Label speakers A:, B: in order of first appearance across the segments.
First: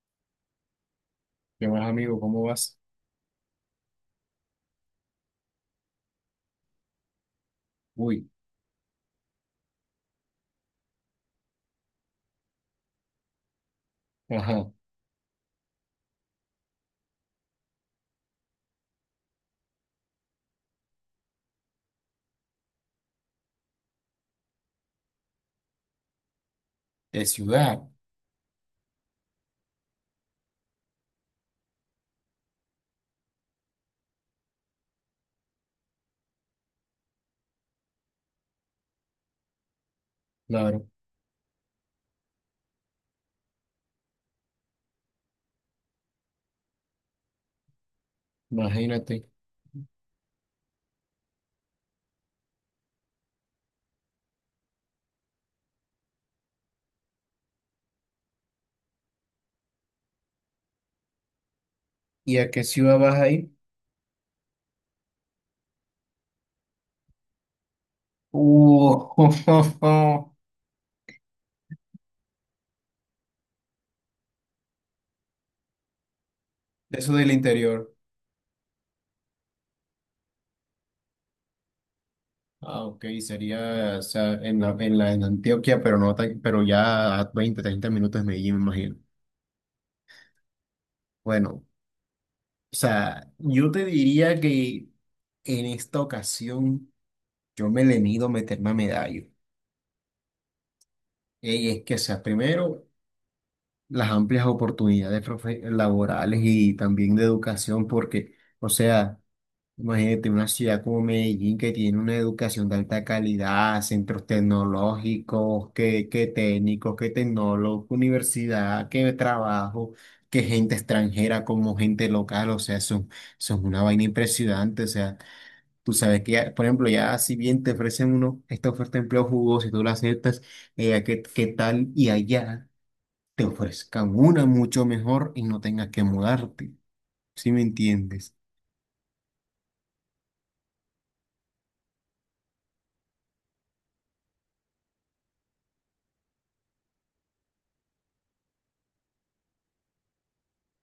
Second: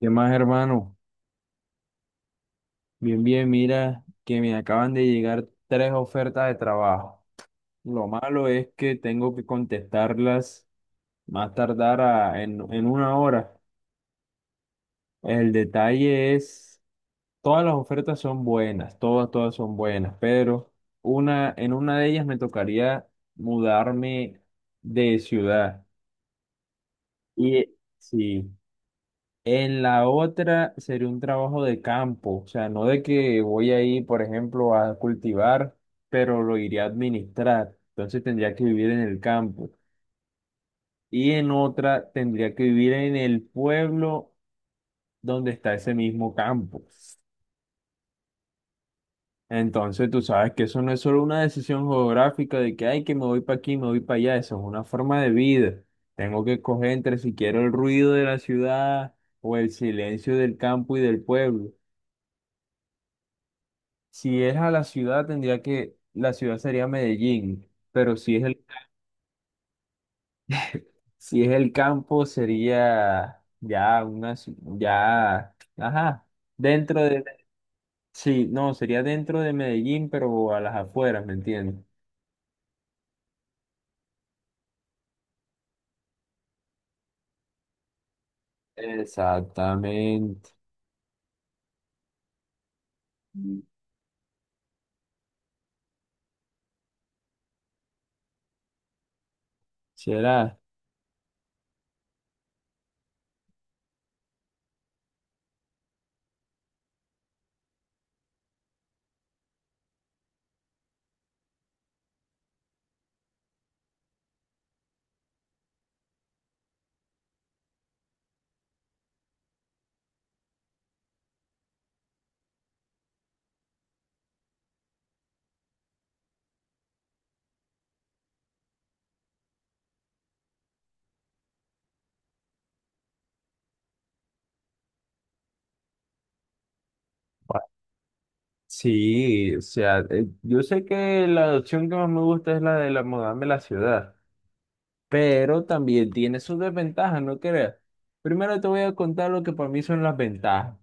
A: ¿Qué más, hermano?
B: ¿Qué más, amigo? ¿Cómo vas?
A: Bien, bien, mira que me acaban de llegar tres ofertas de trabajo. Lo
B: Uy.
A: malo es que tengo que contestarlas más tardar en una hora.
B: Ajá.
A: El detalle es, todas las ofertas son buenas, todas, todas son buenas, pero en una de ellas me tocaría mudarme de ciudad.
B: De
A: Y
B: ciudad.
A: sí. En la otra sería un trabajo de campo, o sea, no de que voy a ir, por ejemplo, a cultivar, pero lo iría a administrar. Entonces tendría que vivir en el campo.
B: Claro.
A: Y en otra tendría que vivir en el pueblo donde está ese mismo campo.
B: Imagínate.
A: Entonces tú sabes que eso no es solo una decisión geográfica de que, ay, que me voy para aquí, me voy para allá. Eso es una forma de vida. Tengo que escoger entre si quiero el ruido de la ciudad o el silencio del campo y del pueblo.
B: ¿Y a qué ciudad vas ahí?
A: Si es a la ciudad, tendría que, la ciudad sería Medellín, pero si es el,
B: Uh,
A: si es el campo, sería ya una, ya, ajá,
B: de
A: dentro
B: eso
A: de,
B: del interior.
A: sí, no, sería dentro de Medellín, pero a las afueras, ¿me entiendes?
B: Ah, ok, sería, o sea, en la, en Antioquia, pero no tan- pero ya a 20 a 30 minutos de Medellín, me imagino.
A: Exactamente.
B: Bueno, o sea, yo te diría que en esta ocasión yo me le mido meterme a medallo.
A: ¿Será?
B: Y es que, o sea, primero, las amplias oportunidades laborales y también de educación, porque, o sea, imagínate una ciudad como Medellín, que tiene una educación de alta calidad, centros tecnológicos, que, técnicos, que tecnólogos, universidad, que trabajo, que gente extranjera como gente local, o sea, son una vaina impresionante. O sea, tú sabes que ya, por ejemplo, ya si bien te ofrecen uno, esta oferta de empleo jugoso y tú la aceptas, ¿qué, tal? Y allá te ofrezcan una mucho mejor y no tengas que mudarte. ¿Sí me
A: Bueno,
B: entiendes?
A: sí, o sea, yo sé que la opción que más me gusta es la de la mudarme a la ciudad. Pero también tiene sus desventajas, ¿no creas? Primero te voy a contar lo que para mí son las ventajas.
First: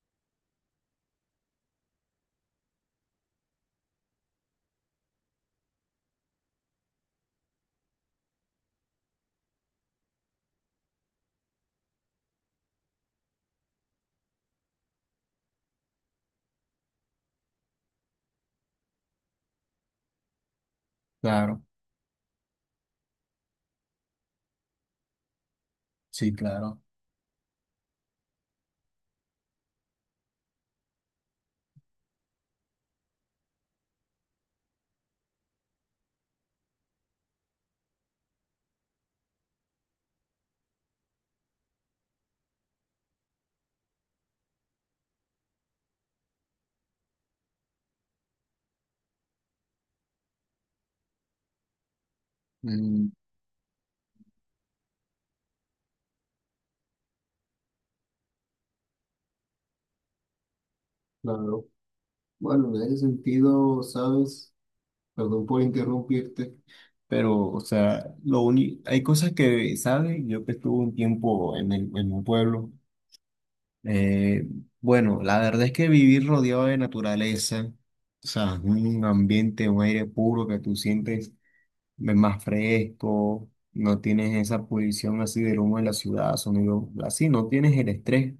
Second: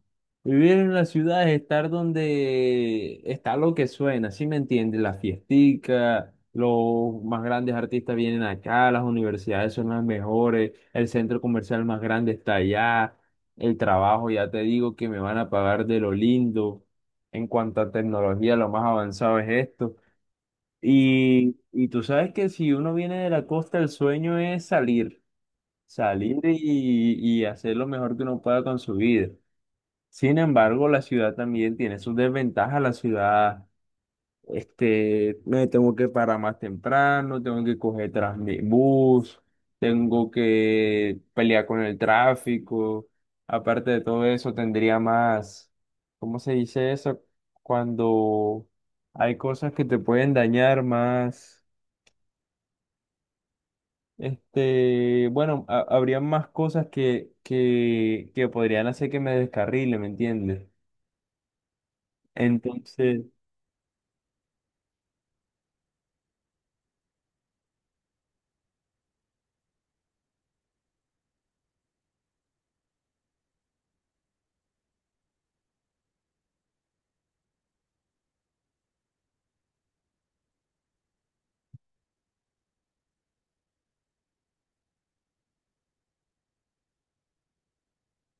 A: Vivir en la ciudad es estar donde está lo que suena, ¿sí me entiendes? Las fiesticas, los más grandes artistas vienen acá, las universidades son las mejores, el centro comercial más grande está allá, el trabajo, ya te digo que me van a pagar de lo lindo. En cuanto a tecnología, lo más avanzado es esto. Y,
B: Claro.
A: y tú sabes que si uno viene de la costa, el sueño es salir,
B: Sí,
A: salir
B: claro.
A: y hacer lo mejor que uno pueda con su vida. Sin embargo, la ciudad también tiene sus desventajas. La ciudad, me tengo que parar más temprano, tengo que coger bus, tengo que pelear con el tráfico. Aparte de todo eso, tendría más, ¿cómo se dice eso? Cuando hay cosas que te pueden dañar más.
B: Mm.
A: Bueno, habría más cosas que, que podrían hacer que me descarrile, ¿me entiendes?
B: Claro. Bueno, en ese
A: Entonces,
B: sentido, ¿sabes? Perdón por interrumpirte, pero, o sea, lo único, hay cosas que, ¿sabes? Yo que estuve un tiempo en el, en un pueblo, eh, bueno, la verdad es que vivir rodeado de naturaleza, o sea, un ambiente, un aire puro que tú sientes, es más fresco, no tienes esa polución así del humo de la ciudad, sonido así, no tienes el estrés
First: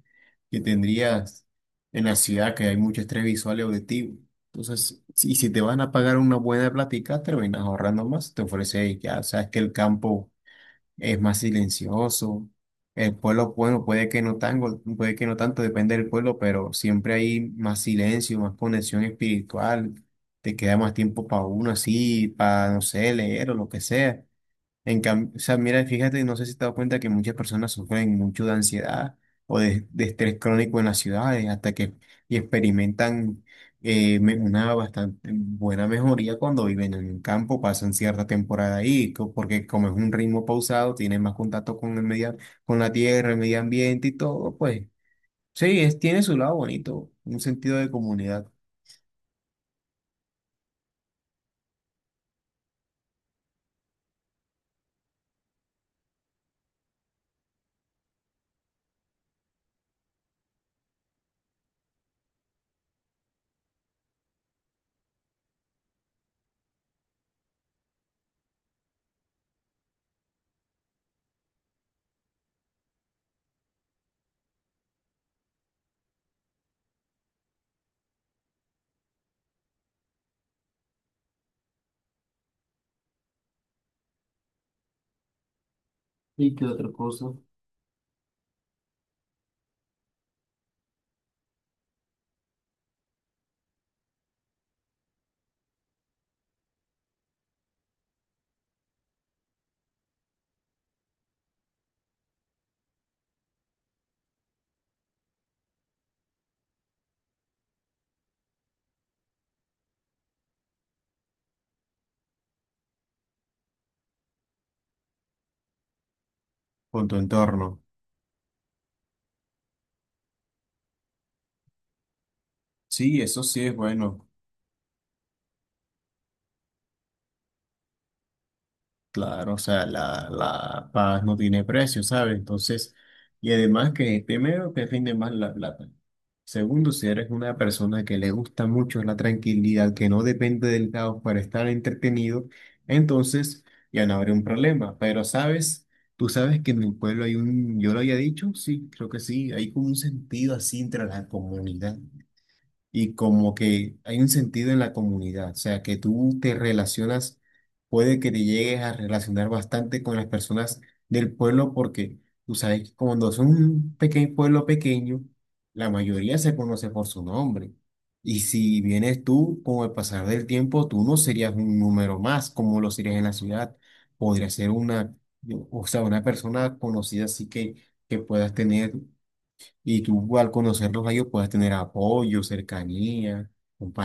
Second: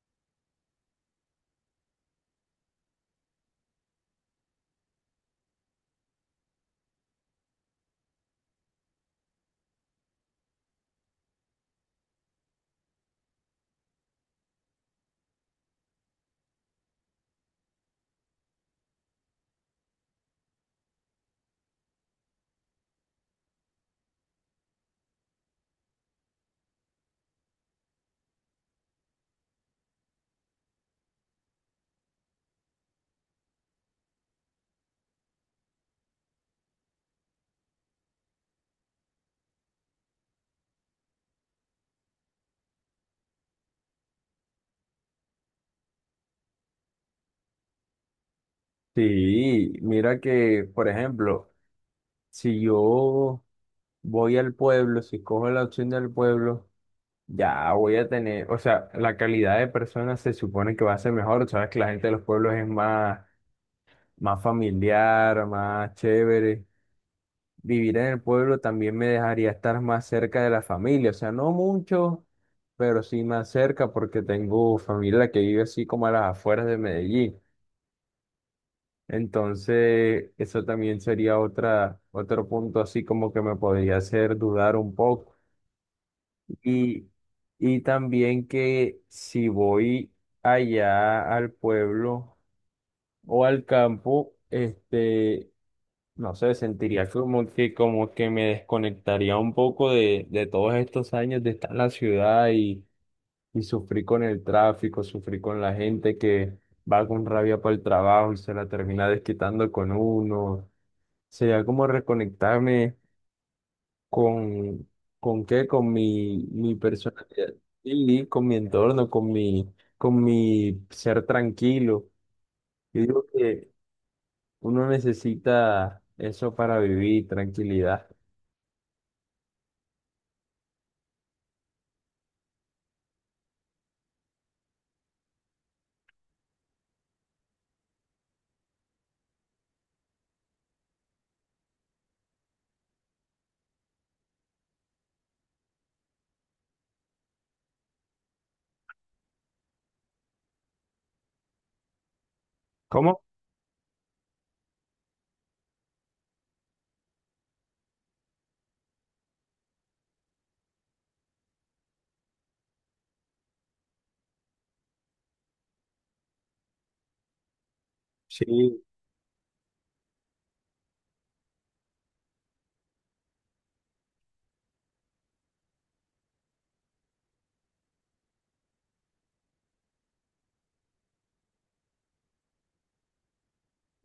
B: que tendrías en la ciudad, que hay mucho estrés visual y auditivo. Entonces, si te van a pagar una buena plática, terminas ahorrando más, te ofrece, ya sabes que el campo es más silencioso. El pueblo, bueno, puede que no tanto, puede que no tanto, depende del pueblo, pero siempre hay más silencio, más conexión espiritual, te queda más tiempo para uno así, para, no sé, leer o lo que sea. En cambio, o sea, mira, fíjate, no sé si te has dado cuenta que muchas personas sufren mucho de ansiedad o de estrés crónico en las ciudades, hasta que y experimentan una bastante buena mejoría cuando viven en el campo, pasan cierta temporada ahí, porque como es un ritmo pausado, tienen más contacto con el medio, con la tierra, el medio ambiente y todo. Pues sí, es, tiene su lado bonito, un sentido de comunidad.
A: sí, mira que, por ejemplo, si yo voy al pueblo, si cojo la opción del pueblo, ya voy a tener, o sea, la calidad de personas se supone que va a ser mejor, sabes que la gente de los pueblos es más, más familiar, más chévere. Vivir en el pueblo también me dejaría estar más cerca de la familia, o sea, no mucho, pero sí más cerca porque tengo familia que vive así como a las afueras de Medellín. Entonces, eso también sería otra, otro punto así como que me podría hacer dudar un poco.
B: ¿Y qué otra
A: Y,
B: cosa?
A: y también que si voy allá al pueblo o al campo, no sé, sentiría como que me desconectaría un poco de todos estos años de estar en la ciudad y sufrir con el tráfico, sufrir con la gente que va con rabia para el trabajo y se la termina desquitando con uno. Sería como reconectarme con, ¿con qué? Con mi
B: Con tu
A: personalidad,
B: entorno.
A: y con mi entorno, con mi ser tranquilo. Yo
B: Sí,
A: digo
B: eso sí
A: que
B: es bueno.
A: uno necesita eso para vivir, tranquilidad.
B: Claro, o sea, la paz no tiene precio, ¿sabes? Entonces, y además que primero te rinde más la plata. Segundo, si eres una persona que le gusta mucho la tranquilidad, que no depende del caos para estar entretenido, entonces ya no habrá un problema. Pero, ¿sabes? Tú sabes que en mi pueblo hay un, yo lo había dicho, sí, creo que sí, hay como un sentido así entre la comunidad y
A: ¿Cómo?
B: como que hay un sentido en la comunidad, o sea, que tú te relacionas, puede que te llegues a relacionar bastante con las personas del pueblo, porque tú sabes que cuando es un pequeño pueblo pequeño, la mayoría se conoce por su nombre. Y si
A: Sí,
B: vienes tú, con el pasar del tiempo, tú no serías un número más como lo serías en la ciudad. Podrías ser una, o sea, una persona conocida, así que puedas tener. Y tú al conocerlos a ellos puedes tener apoyo, cercanía,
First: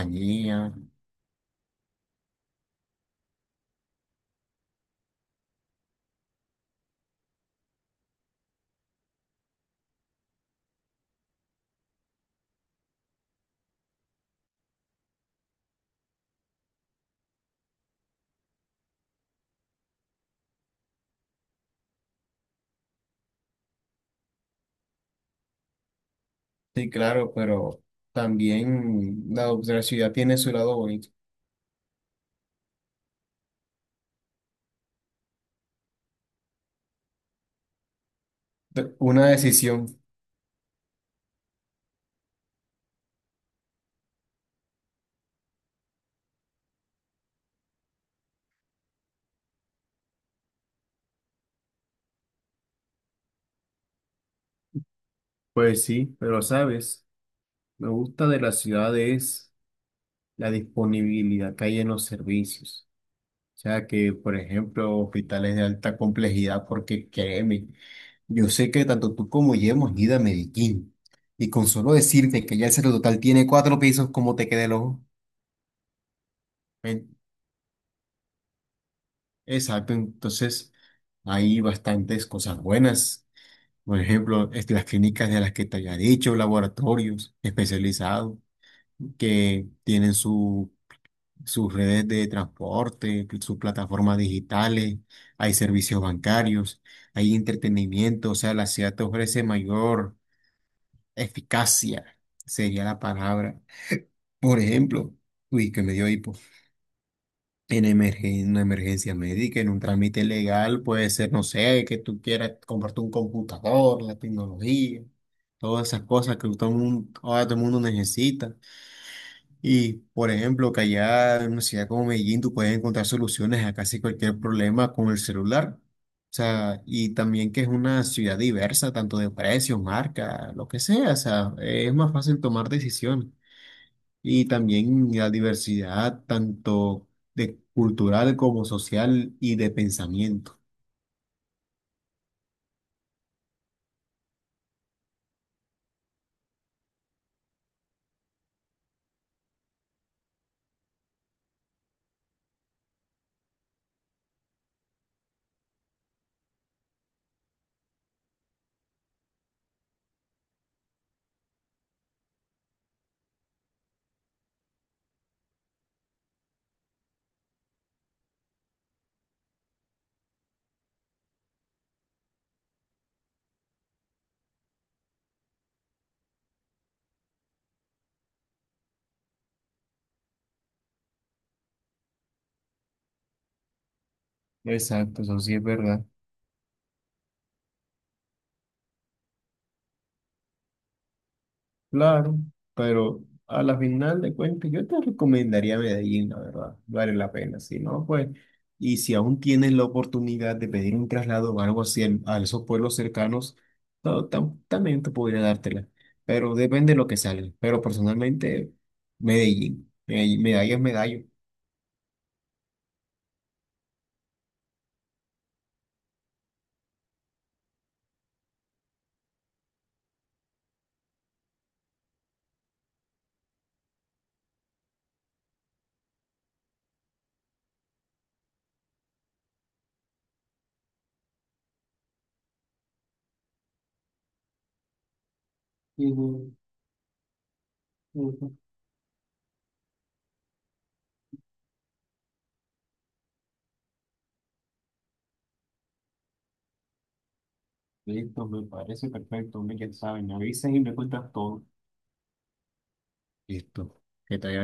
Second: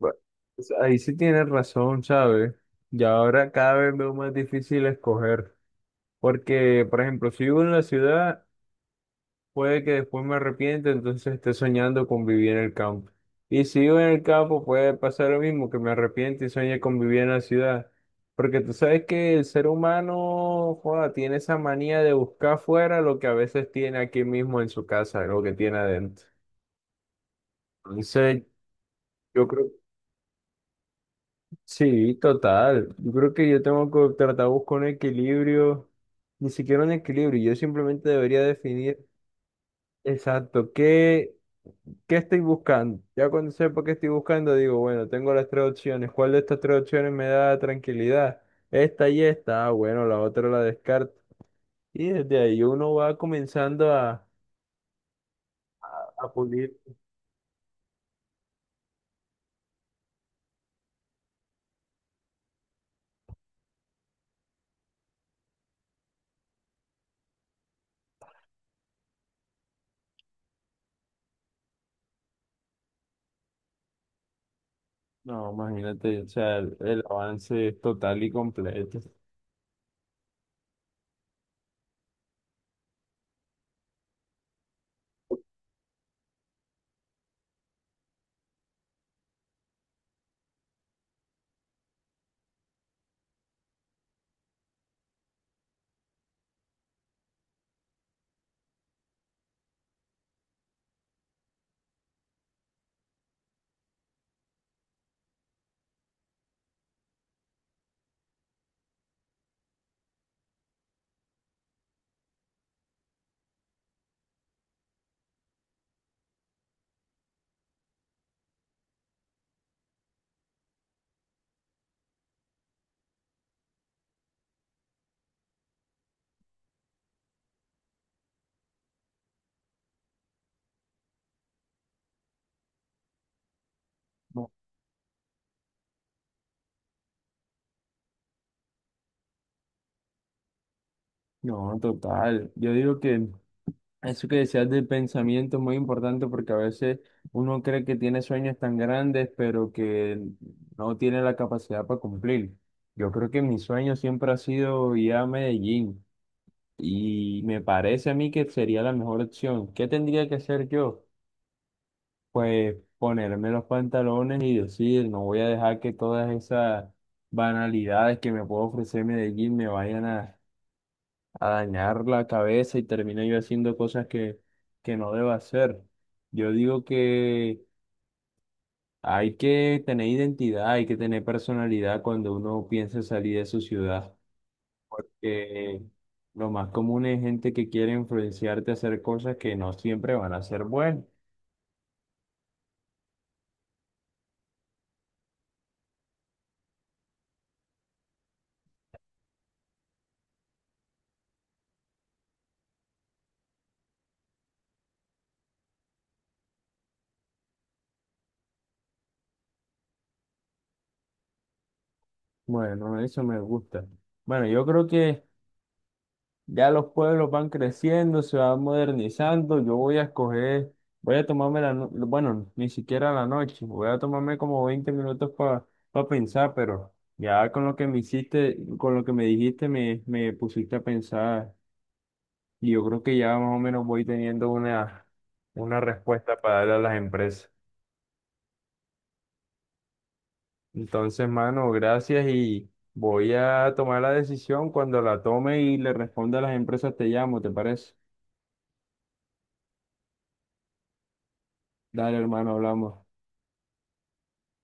A: bu- pues ahí sí tienes razón, ¿sabes? Y ahora cada vez veo más difícil escoger, porque, por ejemplo, si vivo en la ciudad, puede que después me arrepienta, entonces esté soñando con vivir en el campo. Y si vivo en el campo, puede pasar lo mismo, que me arrepiente y sueñe con vivir en la ciudad. Porque tú sabes que el ser humano, joda, tiene esa manía de buscar afuera lo que a veces tiene aquí mismo en su casa, lo que tiene adentro.
B: Sí, claro, pero
A: Entonces,
B: también
A: yo creo
B: la ciudad tiene su lado bonito.
A: sí, total. Yo creo que yo tengo que tratar de buscar un equilibrio, ni siquiera un equilibrio. Yo simplemente debería definir
B: Una decisión.
A: exacto qué, qué estoy buscando. Ya cuando sepa qué estoy buscando, digo, bueno, tengo las tres opciones. ¿Cuál de estas tres opciones me da tranquilidad? Esta y esta. Ah, bueno, la otra la descarto. Y desde ahí uno va comenzando
B: Pues sí,
A: a
B: pero
A: pulir.
B: sabes, me gusta de la ciudad es la disponibilidad que hay en los servicios. O sea que, por ejemplo, hospitales de alta complejidad, porque créeme, yo sé que tanto tú como yo hemos ido a Medellín. Y con solo decirte que ya el Total tiene 4 pisos, como te queda el ojo?
A: No, imagínate, o sea, el avance es total y completo.
B: Exacto, entonces hay bastantes cosas buenas. Por ejemplo, este, las clínicas de las que te había dicho, laboratorios especializados que tienen su, sus redes de transporte, sus plataformas digitales, hay servicios bancarios, hay entretenimiento. O sea, la ciudad te ofrece mayor eficacia, sería la palabra. Por ejemplo, uy, que me dio hipo. En una emergencia médica, en un trámite legal, puede ser, no sé, que tú quieras comprarte un computador, la tecnología, todas esas cosas que todo el mundo, ahora todo el mundo necesita. Y, por ejemplo, que allá en una ciudad como Medellín tú puedes encontrar soluciones a casi cualquier problema con el celular. O sea, y también que es una ciudad diversa, tanto de precios, marca, lo que sea. O sea, es más fácil tomar decisiones. Y
A: No,
B: también la diversidad tanto de cultural como social y de pensamiento.
A: no, total. Yo digo que eso que decías del pensamiento es muy importante porque a veces uno cree que tiene sueños tan grandes, pero que no tiene la capacidad para cumplir. Yo creo que mi sueño siempre ha sido ir a Medellín y me parece a mí que sería la mejor opción. ¿Qué tendría que hacer yo? Pues ponerme los pantalones y decir, no voy a dejar que todas esas banalidades que me puede ofrecer Medellín me vayan a dañar la cabeza y termine yo haciendo cosas que no debo hacer. Yo digo que hay que tener identidad, hay que tener personalidad cuando uno piensa salir de su ciudad.
B: Exacto, eso sí es
A: Que
B: verdad.
A: lo más común es gente que quiere influenciarte a hacer cosas que no siempre van a ser buenas.
B: Claro, pero a la final de cuentas yo te recomendaría Medellín, la verdad, vale la pena. Si no, pues, y si aún tienes la oportunidad de pedir un traslado o algo así a esos pueblos cercanos, no, también te podría dártela, pero depende de lo que salga. Pero personalmente Medellín, Medellín, medalla es medallo.
A: Bueno, eso me gusta. Bueno, yo creo que ya los pueblos van creciendo, se van modernizando. Yo voy a escoger, voy a tomarme la, bueno, ni siquiera la noche, voy a tomarme como 20 minutos para pensar, pero ya con lo que me hiciste, con lo que me dijiste, me pusiste a pensar y yo creo que ya más o menos voy teniendo una respuesta
B: Ujú,
A: para darle a las empresas.
B: ujú.
A: Entonces, mano, gracias y voy a tomar la decisión. Cuando la tome y le responda a las empresas, te llamo, ¿te parece?
B: Listo, me parece perfecto. Hombre, ya saben, me avisas y me cuentas todo.
A: Dale, hermano, hablamos.
B: Listo. Que te vaya